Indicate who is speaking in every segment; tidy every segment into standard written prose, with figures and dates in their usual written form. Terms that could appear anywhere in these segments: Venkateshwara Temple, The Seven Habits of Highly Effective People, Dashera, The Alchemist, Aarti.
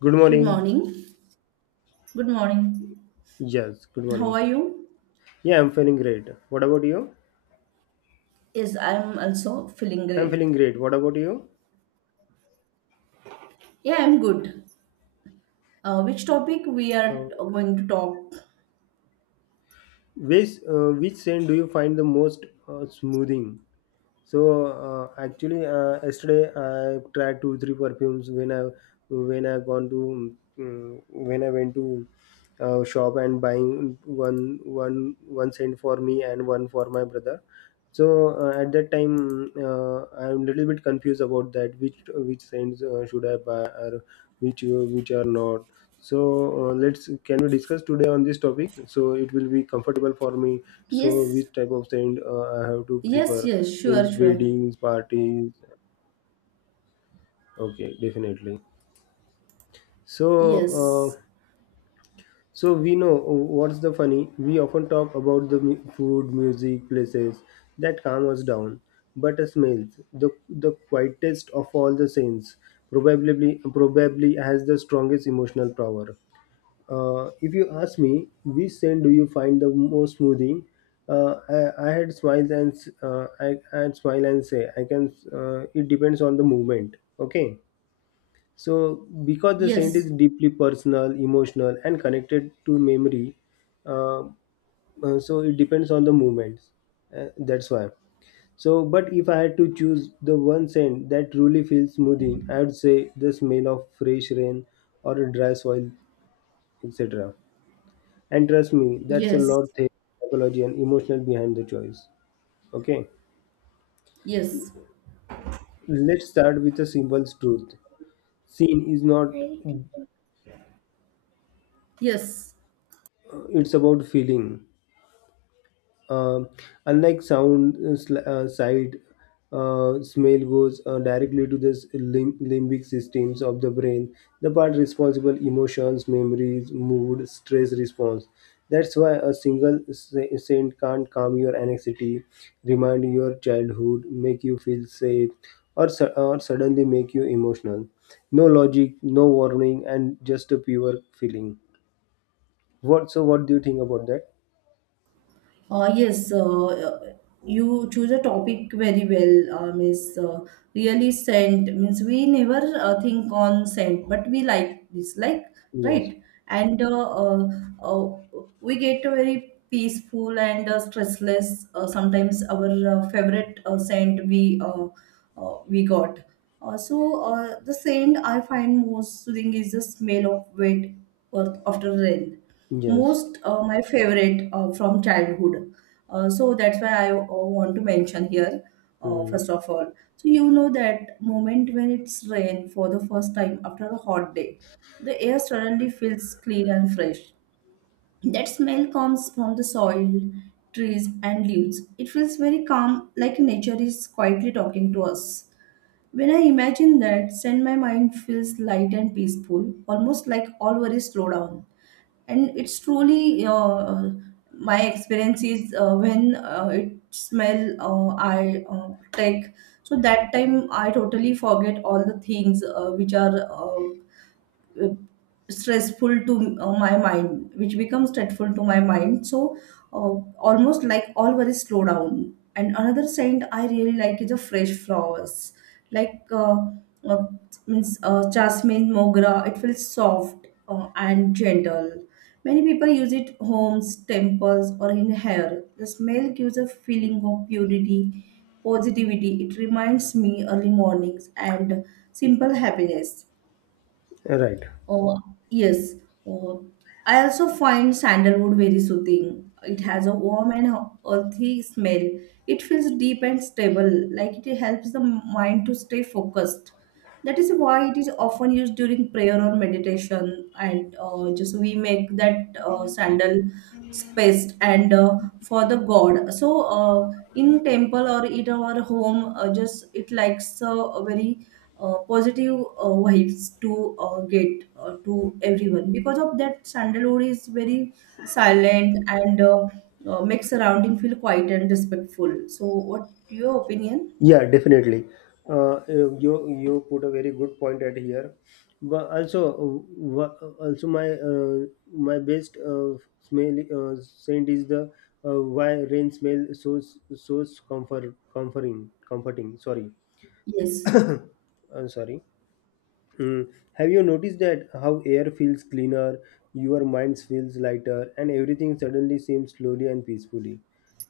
Speaker 1: Good
Speaker 2: Good
Speaker 1: morning.
Speaker 2: morning. Good morning.
Speaker 1: Yes, good
Speaker 2: How
Speaker 1: morning.
Speaker 2: are you?
Speaker 1: Yeah, I'm feeling great. What about you?
Speaker 2: Yes, I'm also feeling
Speaker 1: I'm
Speaker 2: great.
Speaker 1: feeling great. What about you?
Speaker 2: Yeah, I'm good. Which topic we are
Speaker 1: Uh,
Speaker 2: going to talk?
Speaker 1: which scent do you find the most smoothing? So, actually, yesterday I tried two three perfumes when I gone to when I went to shop and buying one cent for me and one for my brother. So, at that time, I'm little bit confused about that which scents should I buy, or which are not. So, let's, can we discuss today on this topic? So it will be comfortable for me, so
Speaker 2: Yes,
Speaker 1: which type of scent I have to
Speaker 2: yes,
Speaker 1: prefer
Speaker 2: yes, sure,
Speaker 1: in
Speaker 2: sure.
Speaker 1: weddings, parties? Okay, definitely. So
Speaker 2: Yes,
Speaker 1: uh, so we know what's the funny. We often talk about food, music, places that calm us down, but the smells, the quietest of all the scents, probably has the strongest emotional power. If you ask me, which scent do you find the most soothing? I had smile and say I can. It depends on the movement. Okay, so because the scent
Speaker 2: yes,
Speaker 1: is deeply personal, emotional, and connected to memory, uh, so it depends on the movements. That's why. So, but if I had to choose the one scent that truly feels smoothing, I would say the smell of fresh rain or a dry soil, etc. And trust me, that's a
Speaker 2: yes,
Speaker 1: lot of psychology and emotional behind the choice. Okay,
Speaker 2: yes,
Speaker 1: let's start with a simple truth. Scene is not.
Speaker 2: yes.
Speaker 1: It's about feeling. Um unlike sound, sight, smell goes directly to the limbic systems of the brain, the part responsible emotions, memories, mood, stress response. That's why a single scent can't calm your anxiety, remind your childhood, make you feel safe, or, or suddenly make you emotional. No logic, no warning, and just a pure feeling. What? So, what do you think about that?
Speaker 2: Uh, yes, uh, uh, you choose a topic very well, Miss. Really scent means we never think on scent, but we like dislike,
Speaker 1: Yes.
Speaker 2: right? And uh, we get a very peaceful and stressless. Sometimes our favorite scent we got. The scent I find most soothing is the smell of wet earth after rain,
Speaker 1: Yes.
Speaker 2: most my favorite from childhood. So that's why I want to mention here,
Speaker 1: Hmm.
Speaker 2: first of all. So you know that moment when it's rain for the first time after a hot day, the air suddenly feels clean and fresh. That smell comes from the soil, trees, and leaves. It feels very calm, like nature is quietly talking to us. When I imagine that, then my mind feels light and peaceful, almost like all worries slow down, and it's truly my experience is, when it smell, I take, so that time I totally forget all the things which are stressful to my mind, which becomes stressful to my mind. So uh, almost like all worries slow down, and another scent I really like is a fresh flowers, like uh, means jasmine mogra. It feels soft and gentle. Many people use it homes, temples, or in hair. The smell gives a feeling of purity, positivity. It reminds me early mornings and simple happiness.
Speaker 1: Right.
Speaker 2: Oh, yes. Oh, I also find sandalwood very soothing. It has a warm and earthy smell. It feels deep and stable, like it helps the mind to stay focused. That is why it is often used during prayer or meditation. And just we make that sandal spaced and for the god. So in temple or in our home, just it likes a very positive vibes to get to everyone. Because of that, sandalwood is very silent and makes surrounding feel quiet and respectful. So, what your opinion?
Speaker 1: Yeah, definitely. You put a very good point at here, but also also my my best smell scent is the why rain smell so so comforting. Sorry,
Speaker 2: Yes,
Speaker 1: I'm sorry. Mm. Have you noticed that how air feels cleaner, your mind feels lighter, and everything suddenly seems slowly and peacefully?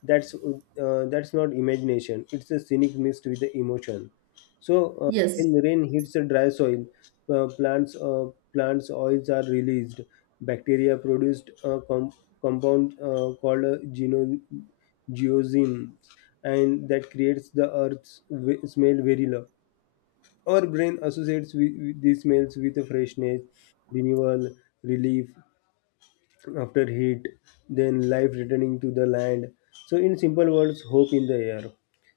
Speaker 1: That's that's not imagination. It's a scenic mixed with the emotion. So,
Speaker 2: yes,
Speaker 1: when rain hits the dry soil, uh, plants uh, plants oils are released. Bacteria produced a compound called geosins, and that creates the earth's smell very low. Our brain associates with these smells with a freshness, renewal, relief after heat, then life returning to the land. So, in simple words, hope in the air.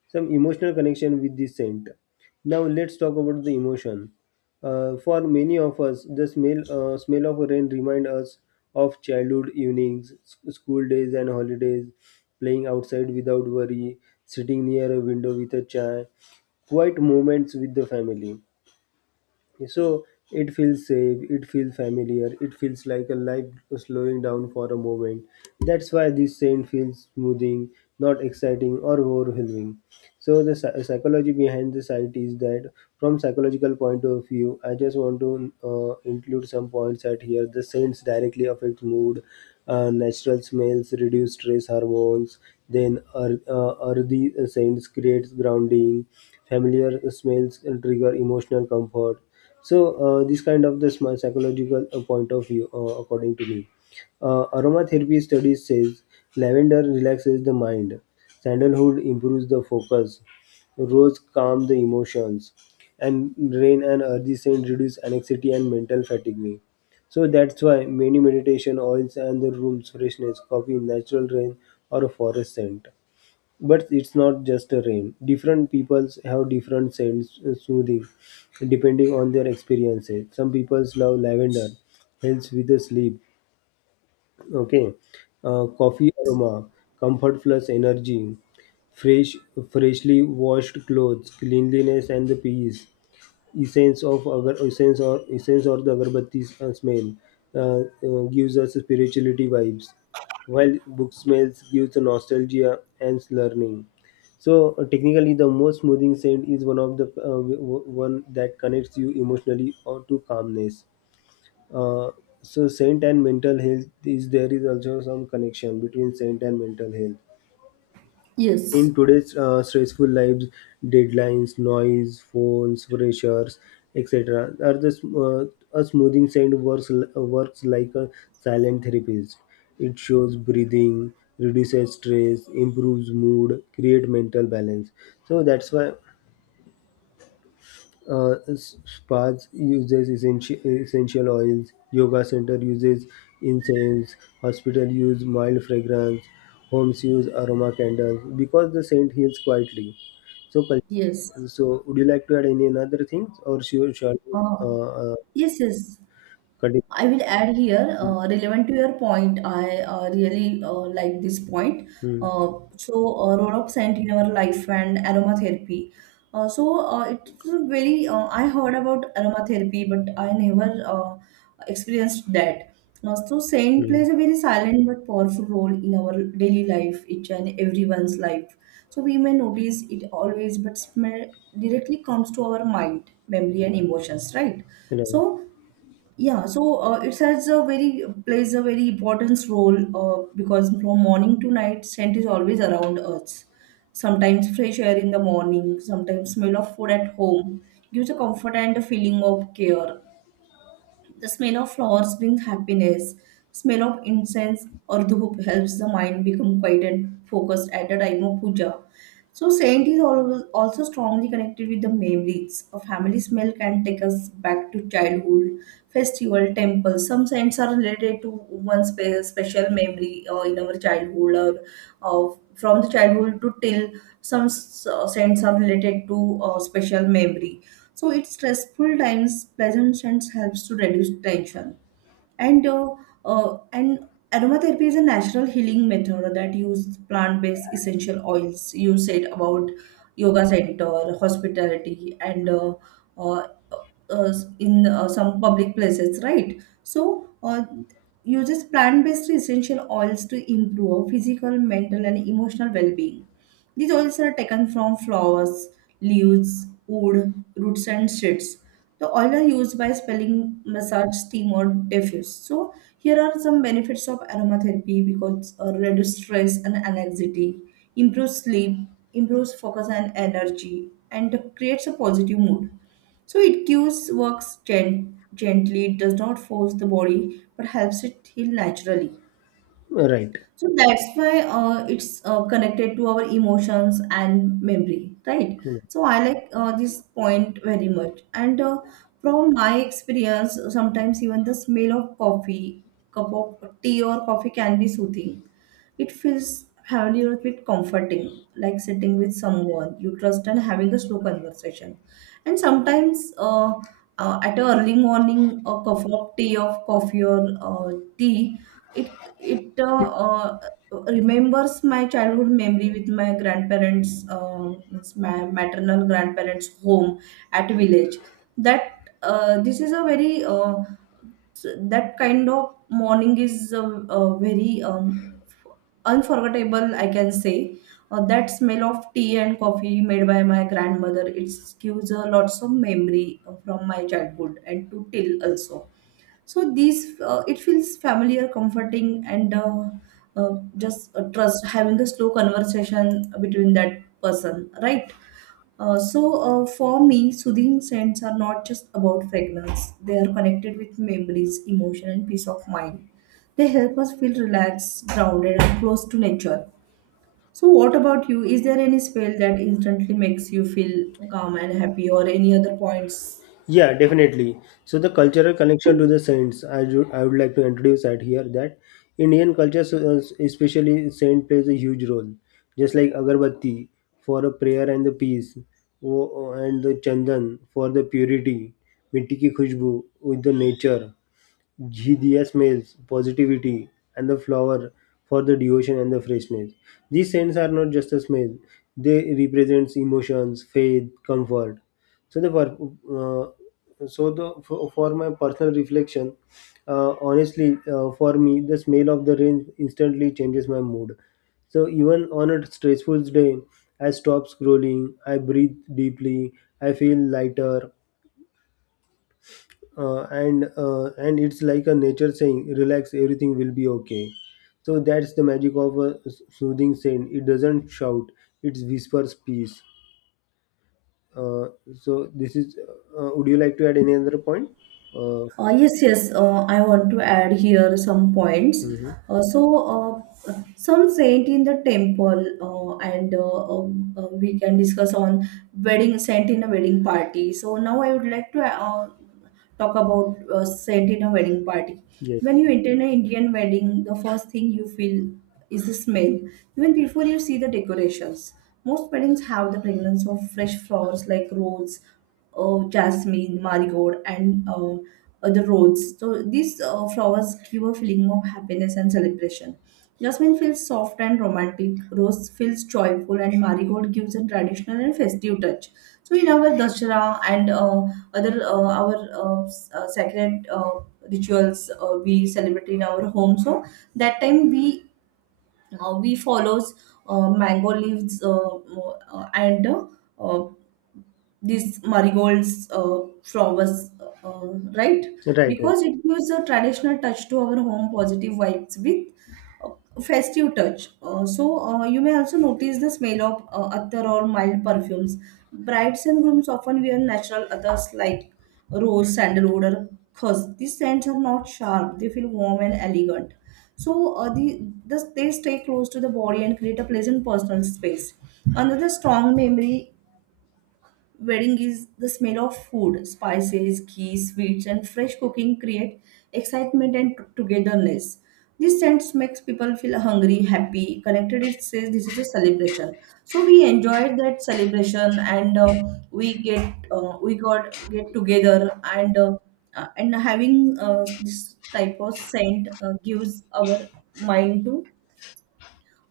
Speaker 1: Some emotional connection with this scent. Now, let's talk about the emotion. For many of us, the smell of rain remind us of childhood evenings, school days, and holidays, playing outside without worry, sitting near a window with a chai, quiet moments with the family. Okay, so it feels safe, it feels familiar, it feels like a life slowing down for a moment. That's why this scent feels smoothing, not exciting or overwhelming. So the psychology behind the site is that from psychological point of view, I just want to include some points at here. The scents directly affect mood, natural smells reduce stress hormones, then earthy scents creates grounding, familiar smells trigger emotional comfort. So this kind of the smart psychological point of view, according to me. Aromatherapy studies says lavender relaxes the mind, sandalwood improves the focus, rose calm the emotions, and rain and earthy scent reduce anxiety and mental fatigue. So that's why many meditation oils and the room's freshness copy natural rain or a forest scent. But it's not just a rain, different peoples have different scents soothing depending on their experiences. Some peoples love lavender, helps with the sleep. Okay. Coffee aroma, comfort plus energy. Fresh, freshly washed clothes, cleanliness and the peace. Essence of agar, essence or essence or the agarbatti smell uh, gives us spirituality vibes, while book smells gives the nostalgia and learning. So technically, the most smoothing scent is one of the one that connects you emotionally or to calmness. uh, so scent and mental health, is there is also some connection between scent and mental health
Speaker 2: yes,
Speaker 1: in today's stressful lives, deadlines, noise, phones, pressures, etc., are a smoothing sand works like a silent therapist. It shows breathing, reduces stress, improves mood, create mental balance. So that's why spas uses essential oils. Yoga center uses incense. Hospital use mild fragrance. Homes use aroma candles because the scent heals quietly. So,
Speaker 2: yes.
Speaker 1: so would you like to add any another things, or should shall we,
Speaker 2: Uh, yes, yes.
Speaker 1: continue?
Speaker 2: I will add here, relevant to your point, I really like this point.
Speaker 1: Hmm,
Speaker 2: Uh, Role of scent in our life and aromatherapy. It's a very, I heard about aromatherapy, but I never experienced that. Scent
Speaker 1: hmm.
Speaker 2: plays a very silent but powerful role in our daily life, each and everyone's life. So, we may notice it always, but smell directly comes to our mind memory and emotions, right?
Speaker 1: Right.
Speaker 2: So yeah, so it has a very, plays a very important role, because from morning to night scent is always around us. Sometimes fresh air in the morning, sometimes smell of food at home gives a comfort and a feeling of care. The smell of flowers brings happiness. Smell of incense or dhoop helps the mind become quiet and focused at the time of puja. So saint is al- also strongly connected with the memories. A family smell can take us back to childhood, festival, temple. Some saints are related to one's spe- special memory in our childhood or from the childhood to till some s- saints are related to special memory. So it's stressful times, pleasant scents helps to reduce tension and uh, and aromatherapy is a natural healing method that uses plant-based essential oils. You said about yoga center, hospitality, and uh, uh, in some public places, right? So uses plant-based essential oils to improve physical, mental, and emotional well-being. These oils are taken from flowers, leaves, wood, roots, and seeds. The oil are used by spelling, massage, steam, or diffuse. So here are some benefits of aromatherapy, because reduce stress and anxiety, improves sleep, improves focus and energy, and creates a positive mood. So it cues works gen- gently, it does not force the body, but helps it heal naturally.
Speaker 1: Right.
Speaker 2: So that's why it's connected to our emotions and memory, right?
Speaker 1: Hmm.
Speaker 2: So I like this point very much. And from my experience, sometimes even the smell of coffee, cup of tea or coffee can be soothing. It feels familiar with comforting, like sitting with someone you trust and having a slow conversation. And sometimes at a early morning, a cup of tea of coffee or tea, it remembers my childhood memory with my grandparents, means my maternal grandparents' home at village. That this is a very s- that kind of morning is very unforgettable, I can say. That smell of tea and coffee made by my grandmother. It gives lots of memory from my childhood and to till also. So these it feels familiar, comforting, and just trust having a slow conversation between that person, right? For me, soothing scents are not just about fragrance, they are connected with memories, emotion, and peace of mind. They help us feel relaxed, grounded, and close to nature. So what about you, is there any spell that instantly makes you feel calm and happy, or any other points?
Speaker 1: Yeah, definitely. So the cultural connection to the saints, I would like to introduce at here that Indian culture, especially saint, plays a huge role. Just like agarbatti for a prayer and the peace, and the chandan for the purity, mitti ki khushbu with the nature, Gds maize, positivity, and the flower for the devotion and the freshness. These scents are not just a smell; they represents emotions, faith, comfort. So the uh, so for my personal reflection, honestly, for me, the smell of the rain instantly changes my mood. So even on a stressful day, I stop scrolling, I breathe deeply, I feel lighter, and it's like a nature saying relax, everything will be okay. So that's the magic of a soothing scent. It doesn't shout, it whispers peace. uh, so this is, would you like to add any other point? uh,
Speaker 2: Yes. I want to add here some points.
Speaker 1: mhm.
Speaker 2: Some saint in the temple, and we can discuss on wedding saint in a wedding party. So now I would like to talk about saint in a wedding party.
Speaker 1: Yes.
Speaker 2: When you enter an Indian wedding, the first thing you feel is the smell. Even before you see the decorations, most weddings have the fragrance of fresh flowers, like rose, jasmine, marigold, and other roses. So these flowers give a feeling of happiness and celebration. Jasmine feels soft and romantic, rose feels joyful, and marigold gives a traditional and festive touch. So in our Dashera and other our s- sacred rituals, we celebrate in our home. So that time we follows mango leaves and uh, these marigolds flowers, uh, right?
Speaker 1: Right, right.
Speaker 2: Because it gives a traditional touch to our home, positive vibes with festive touch. You may also notice the smell of attar or mild perfumes. Brides and grooms often wear natural attars like rose, sandalwood, or khus. These scents are not sharp; they feel warm and elegant. So the they stay close to the body and create a pleasant personal space. Another strong memory wedding is the smell of food, spices, ghee, sweets, and fresh cooking create excitement and t- togetherness. This sense makes people feel hungry, happy, connected. It says this is a celebration, so we enjoyed that celebration, and we get we got get together, and having this type of scent gives our mind to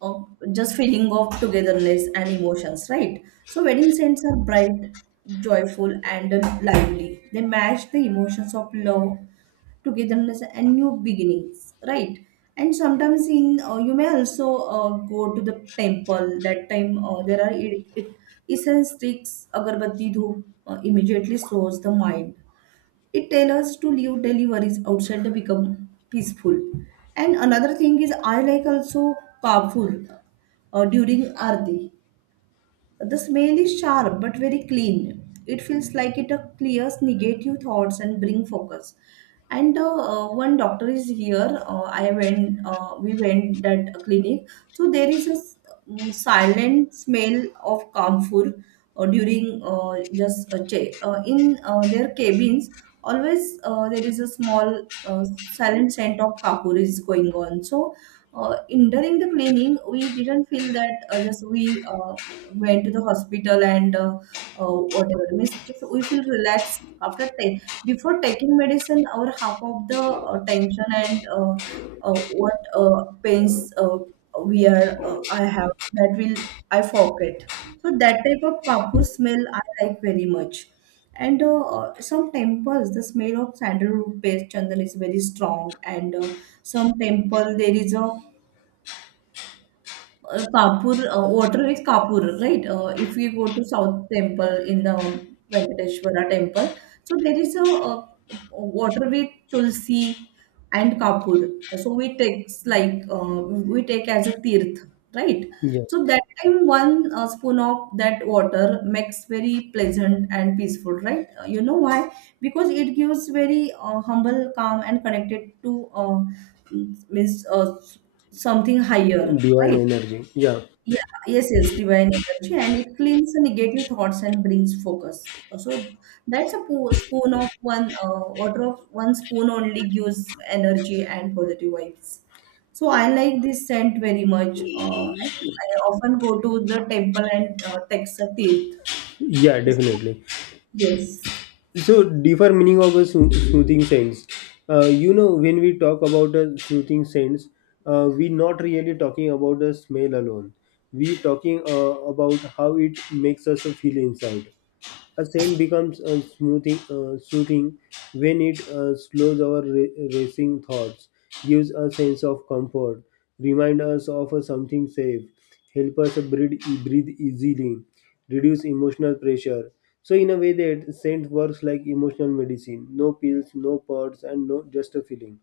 Speaker 2: of just feeling of togetherness and emotions, right? So wedding scents are bright, joyful, and lively. They match the emotions of love, togetherness, and new beginnings, right? And sometimes in you may also go to the temple. That time there are essence sticks, agarbatti dhoop immediately slows the mind. It tells us to leave daily worries outside to become peaceful. And another thing is I like also carpool during Aarti. The smell is sharp but very clean. It feels like it clears negative thoughts and bring focus. And one doctor is here. I went. We went that clinic. So there is a s- silent smell of camphor during just che- in their cabins. Always there is a small silent scent of kapur is going on. So in during the cleaning, we didn't feel that, just we went to the hospital, and whatever means just we feel relaxed after time, before taking medicine our half of the tension and what pains we are, I have that will I forget. So that type of kapur smell I like very much. And some temples the smell of sandalwood paste chandan is very strong, and some temple there is a Kapur, water is Kapur, right? If we go to South Temple in the Venkateshwara Temple, so there is a, uh, water with Tulsi and Kapur. So we take like we take as a tirth, right?
Speaker 1: Yes,
Speaker 2: So that time one spoon of that water makes very pleasant and peaceful, right? You know why? Because it gives very humble, calm, and connected to means something higher,
Speaker 1: divine
Speaker 2: right?
Speaker 1: energy. Yeah.
Speaker 2: Yeah, yes, yes, divine energy, and it cleans the negative thoughts and brings focus. So that's a spoon of one, order of one spoon only gives energy and positive vibes. So I like this scent very much. And I often go to the temple and text a tirth.
Speaker 1: Yeah,
Speaker 2: So,
Speaker 1: definitely.
Speaker 2: yes,
Speaker 1: So, deeper meaning of a soothing sense. You know, when we talk about a soothing sense, we not really talking about the smell alone. We talking about how it makes us feel inside. A scent becomes soothing when it slows our racing thoughts, gives a sense of comfort, remind us of something safe, help us breathe, breathe easily, reduce emotional pressure. So in a way that scent works like emotional medicine. No pills, no pods, and no just a feeling.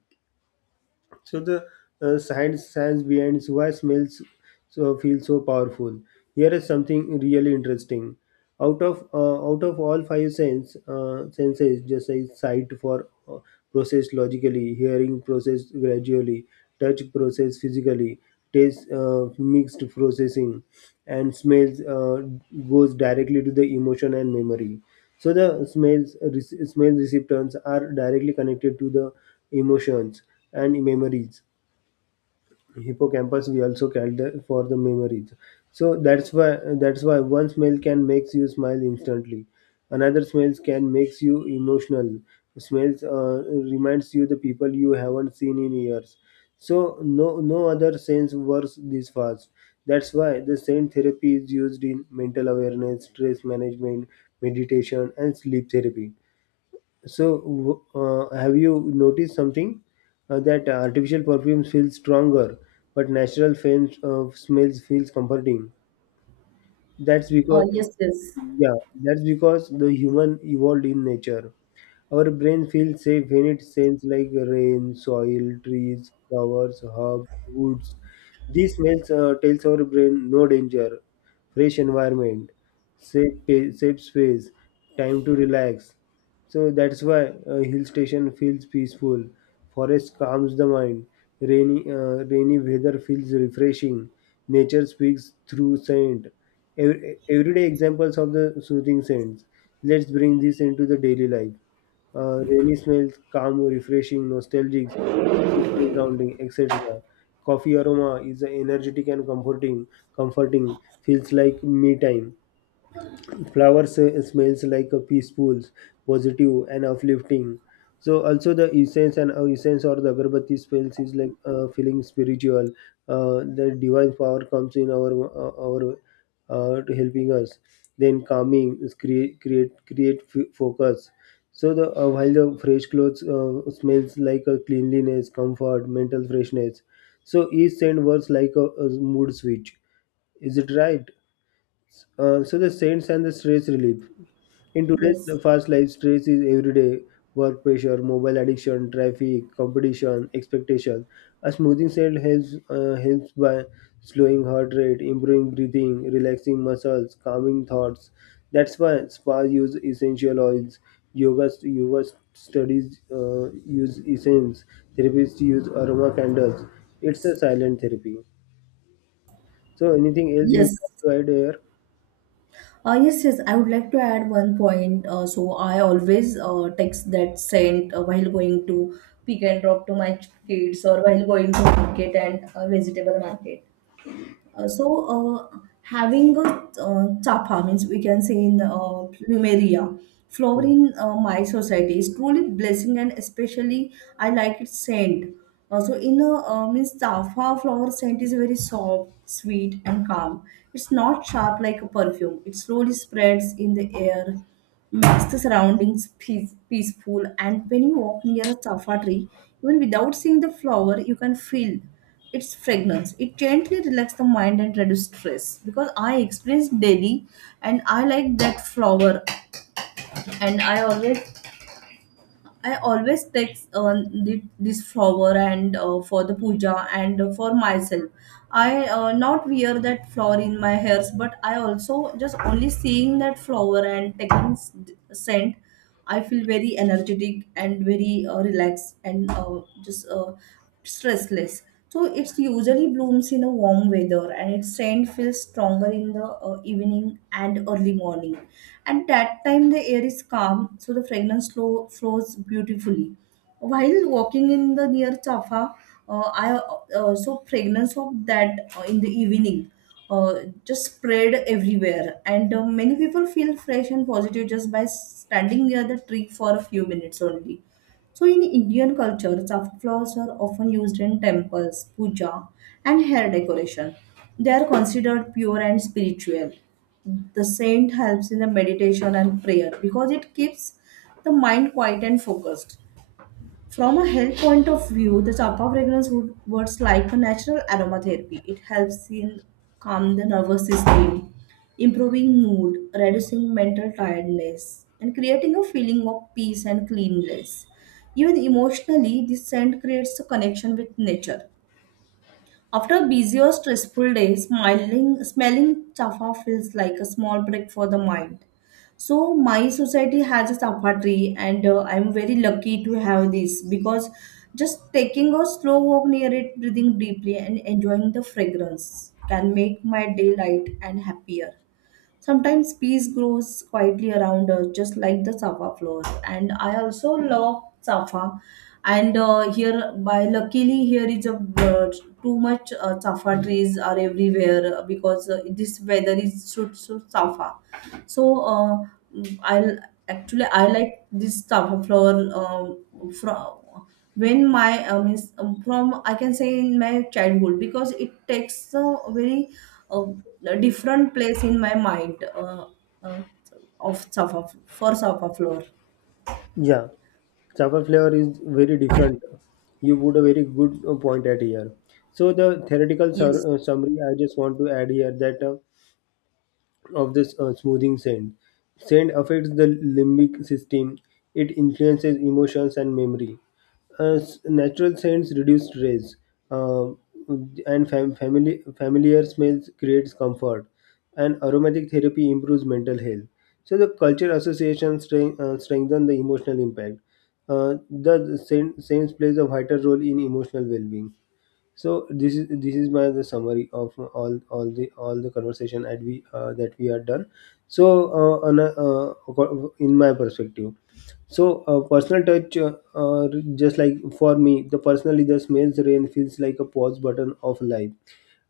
Speaker 1: So the science behind why smells so feel so powerful. Here is something really interesting. Out of all five senses, just say sight for processed logically, hearing processed gradually, touch processed physically, taste mixed processing, and smells goes directly to the emotion and memory. So the smell receptors are directly connected to the emotions and memories hippocampus, we also called the, for the memories. So that's why one smell can makes you smile instantly, another smells can makes you emotional, smells reminds you the people you haven't seen in years. So no, no other sense works this fast. That's why the scent therapy is used in mental awareness, stress management, meditation and sleep therapy. So, have you noticed something that artificial perfumes feel stronger, but natural fans, smells feels comforting? That's
Speaker 2: uh,
Speaker 1: because,
Speaker 2: yes, yes,
Speaker 1: yeah, that's because the human evolved in nature. Our brain feels safe when it scents like rain, soil, trees, flowers, herbs, woods. These smells tells our brain no danger, fresh environment, safe, safe space, time to relax. So that's why a hill station feels peaceful. Forest calms the mind. Rainy weather feels refreshing. Nature speaks through scent. Everyday examples of the soothing scents. Let's bring this into the daily life. Rainy smells, calm, refreshing, nostalgic, emotional grounding, etc. Coffee aroma is energetic and comforting. Comforting feels like me time. Flowers smells like a peaceful, positive and uplifting. So also the essence and essence or the agarbatti smells is like feeling spiritual, the divine power comes in our to helping us, then calming is create focus. So the while the fresh clothes smells like a cleanliness, comfort, mental freshness. So each scent works like a mood switch, is it right? So the saints and the stress relief. In
Speaker 2: yes,
Speaker 1: today's fast life, stress is everyday, work pressure, mobile addiction, traffic, competition, expectation. A smoothing set helps helps by slowing heart rate, improving breathing, relaxing muscles, calming thoughts. That's why spa use essential oils, yoga studies use essence, therapists use aroma candles. It's a silent therapy. So anything else you
Speaker 2: yes.
Speaker 1: want to add here?
Speaker 2: yes. I would like to add one point. So I always text that sent while going to pick and drop to my kids or while going to market and vegetable market. Uh, so Having a chapa means we can say in plumeria flower
Speaker 1: Hmm.
Speaker 2: in my society is truly blessing, and especially I like its scent. So in a Means chapa flower scent is very soft, sweet and calm. It's not sharp like a perfume. It slowly spreads in the air, makes the surroundings peaceful, and when you walk near a safa tree, even without seeing the flower you can feel its fragrance. It gently relaxes the mind and reduces stress because I experience daily, and I like that flower. And I always take this flower and for the puja and for myself. I not wear that flower in my hairs, but I also just only seeing that flower and taking scent, I feel very energetic and very relaxed and just stressless. So it's usually blooms in a warm weather, and its scent feels stronger in the evening and early morning. At that time, the air is calm, so the flows beautifully. While walking in the near Jaffa, I so fragrance of that in the evening uh, just spread everywhere, and many people feel fresh and positive just by standing near the tree for a few minutes only. So in Indian culture, safflowers are often used in temples, puja, and hair decoration. They are considered pure and spiritual. The saint helps in the meditation and prayer because it keeps the mind quiet and focused. From a health point of view, the Chapa fragrance would works like a natural aromatherapy. It helps in calm the nervous system, improving mood, reducing mental tiredness, and creating a feeling of peace and cleanliness. Even emotionally, this scent creates a connection with nature. After busy or stressful day, smelling chafa feels like a small break for the mind. So my society has a chafa tree, and I'm very lucky to have this because just taking a slow walk near it, breathing deeply, and enjoying the fragrance can make my day light and happier. Sometimes peace grows quietly around us, just like the Safa flower. And I also love Safa. And Here, by luckily, here is a too much Safa trees are everywhere because this weather is suits so, Safa. So I actually I like this Safa flower uh, from from I can say in my childhood because it takes a very uh, different place in my mind uh, of Safa for Safa floor.
Speaker 1: Yeah, Java flavor is very different. You put a very good point at here. So the theoretical
Speaker 2: Yes,
Speaker 1: summary I just want to add here that of this smoothing sand. Sand affects the limbic system. It influences emotions and memory. Natural scents reduce stress, uh, and familiar smells creates comfort. And aromatic therapy improves mental health. So the culture association strength, strengthen the emotional impact. Scents plays a vital role in emotional well-being. So this is, this is my the summary of all the, all the conversation that we had done. So on a, in my perspective, so personal touch, just like for me, the personally the smells rain feels like a pause button of life.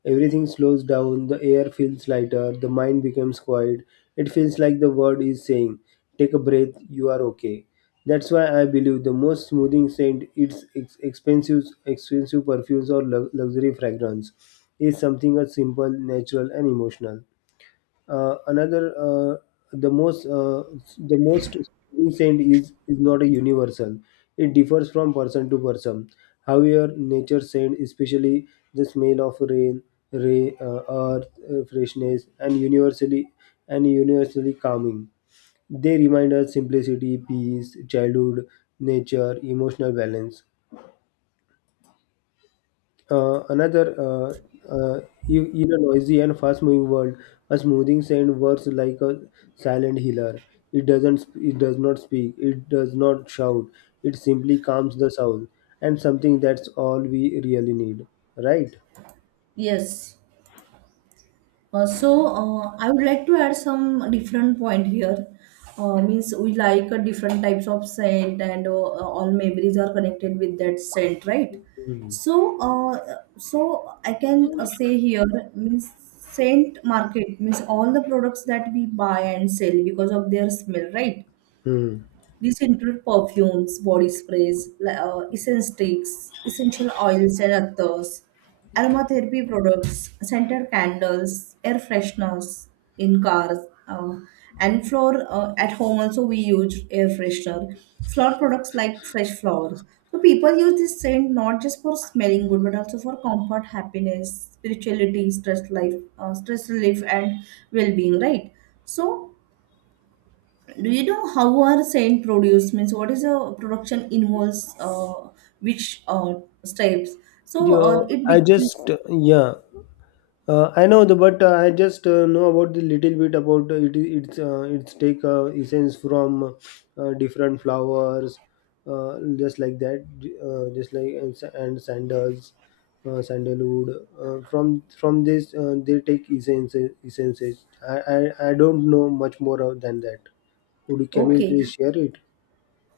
Speaker 1: Everything slows down, the air feels lighter, the mind becomes quiet. It feels like the world is saying, take a breath, you are okay. That's why I believe the most smoothing scent, its expensive, expensive perfumes or luxury fragrance, is something as simple, natural, and emotional. Uh, another uh, the most uh, the most saint is not a universal, it differs from person to person. However, nature scent, especially the smell of rain, ray earth freshness, and universally calming, they remind us simplicity, peace, childhood, nature, emotional balance. Uh, another, uh, uh, in in a noisy and fast-moving world, a smoothing sand works like a silent healer. It does not speak, it does not shout. It simply calms the soul, and something that's all we really need, right?
Speaker 2: yes. I would like to add some different point here. Means we like different types of scent, and all memories are connected with that scent, right? So I can say here, means scent market means all the products that we buy and sell because of their smell, right?
Speaker 1: Hmm.
Speaker 2: These include perfumes, body sprays, essence sticks, essential oils and others, aromatherapy products, scented candles, air fresheners in cars, uh, and floor at home also we use air freshener. Flower products like fresh flowers. So people use this scent not just for smelling good, but also for comfort, happiness, spirituality, stress relief, and well-being. Right. So do you know how are scent produced? Means what is the production involves which steps? So
Speaker 1: Yo,
Speaker 2: it
Speaker 1: I
Speaker 2: begins.
Speaker 1: just, yeah. I know the, but I just know about the little bit about it. It's take essence from different flowers, just like that, just like and, and sandals, sandalwood. From from this, they take essences. Essences. I, I don't know much more of than that. Would you, can you
Speaker 2: Okay,
Speaker 1: please share it?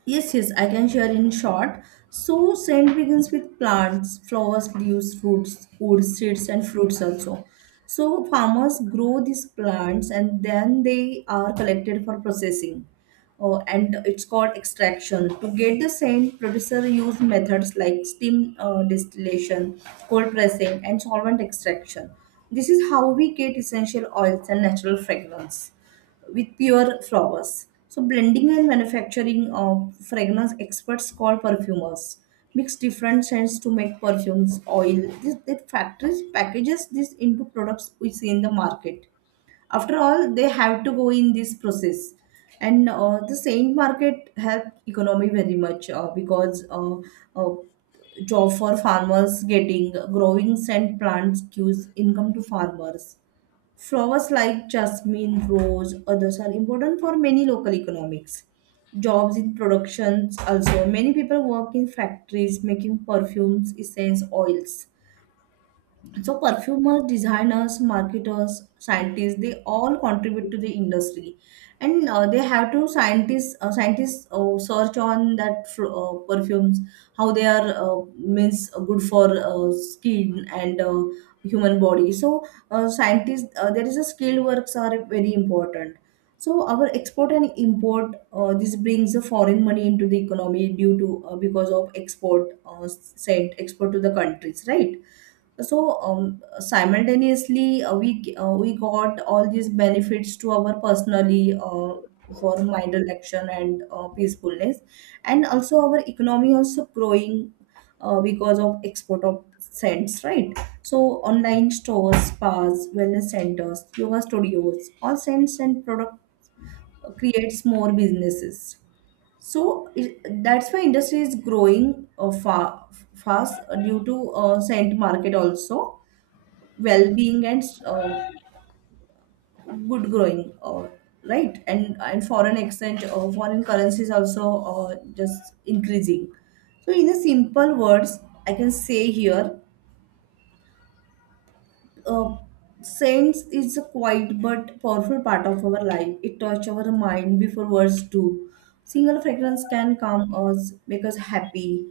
Speaker 2: yes, yes, I can share in short. So scent begins with plants, flowers, leaves, fruits, wood, seeds, and fruits also. So farmers grow these plants and then they are collected for processing. And it's called extraction. To get the scent, producer use methods like steam distillation, cold pressing, and solvent extraction. This is how we get essential oils and natural fragrance with pure flowers. So blending and manufacturing of fragrance experts called perfumers mix different scents to make perfumes, oil. This, the factories packages this into products we see in the market. After all, they have to go in this process. And the saint market help economy very much because uh, job for farmers getting growing scent plants gives income to farmers. Flowers like jasmine, rose, others are important for many local economics. Jobs in productions also. Many people work in factories making perfumes, essence, oils. So perfumers, designers, marketers, scientists, they all contribute to the industry. And They have to scientists search on that perfumes how they are means good for skin and human body. So scientists, there is a skilled works are very important. So our export and import, this brings the foreign money into the economy due to because of export, sent export to the countries, right? Simultaneously, we got all these benefits to our personally, for mind relaxation and peacefulness, and also our economy also growing because of export of scents, right? So online stores, spas, wellness centers, yoga studios, all scents and product creates more businesses. So it, that's why industry is growing fast due to scent market also. Well-being and good growing, right? And foreign exchange, foreign currencies also just increasing. So in a simple words, I can say here, uh, sense is a quiet but powerful part of our life. It touches our mind before words do. Single fragrance can calm us, make us happy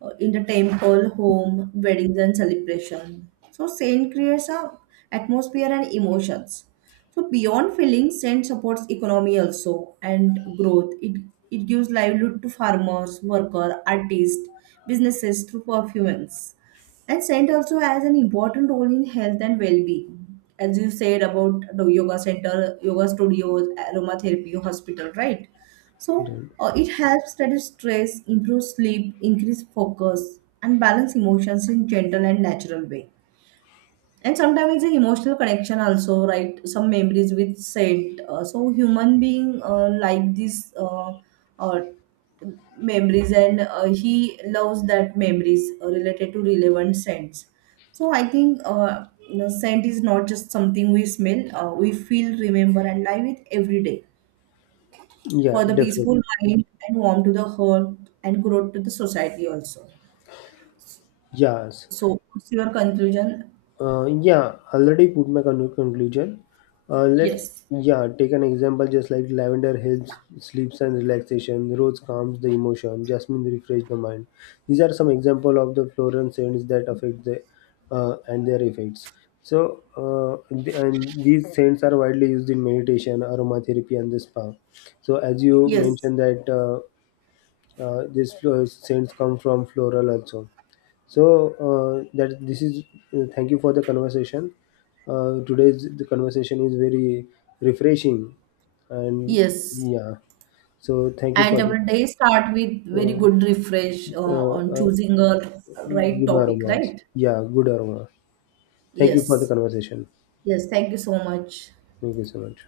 Speaker 2: in the temple, home, weddings, and celebration. So scent creates a atmosphere and emotions. So beyond feelings, scent supports economy also and growth. It gives livelihood to farmers, worker, artists, businesses through perfumes. And scent also has an important role in health and well-being. As you said about the yoga center, yoga studios, aromatherapy, hospital, right? So
Speaker 1: Then-
Speaker 2: it helps reduce stress, improve sleep, increase focus, and balance emotions in gentle and natural way. And sometimes it's an emotional connection also, right? Some memories with said, so human being like this, uh, memories, and he loves that memories related to relevant scents. So I think scent is not just something we smell, we feel, remember and live with every day,
Speaker 1: Yeah,
Speaker 2: for the
Speaker 1: definitely.
Speaker 2: peaceful mind and warm to the heart and growth to the society also.
Speaker 1: Yes.
Speaker 2: So what's your conclusion?
Speaker 1: Yeah, already put my conclusion. Let's
Speaker 2: Yes,
Speaker 1: yeah take an example just like lavender helps sleeps and relaxation, rose calms the emotion, jasmine refresh the mind. These are some example of the floral scents that affect the and their effects. So and these scents are widely used in meditation, aromatherapy, and the spa. So as you
Speaker 2: yes,
Speaker 1: mentioned that. These scents come from floral also. So that this is, thank you for the conversation, today's the conversation is very refreshing, and
Speaker 2: yes.
Speaker 1: yeah, so thank you
Speaker 2: And
Speaker 1: for the
Speaker 2: our day start with very
Speaker 1: uh,
Speaker 2: good refresh
Speaker 1: uh,
Speaker 2: on
Speaker 1: uh,
Speaker 2: choosing a right
Speaker 1: good
Speaker 2: topic,
Speaker 1: aroma,
Speaker 2: right?
Speaker 1: yeah, good aroma, thank you for the
Speaker 2: Yes,
Speaker 1: conversation,
Speaker 2: yes, thank you so much.
Speaker 1: thank you so much.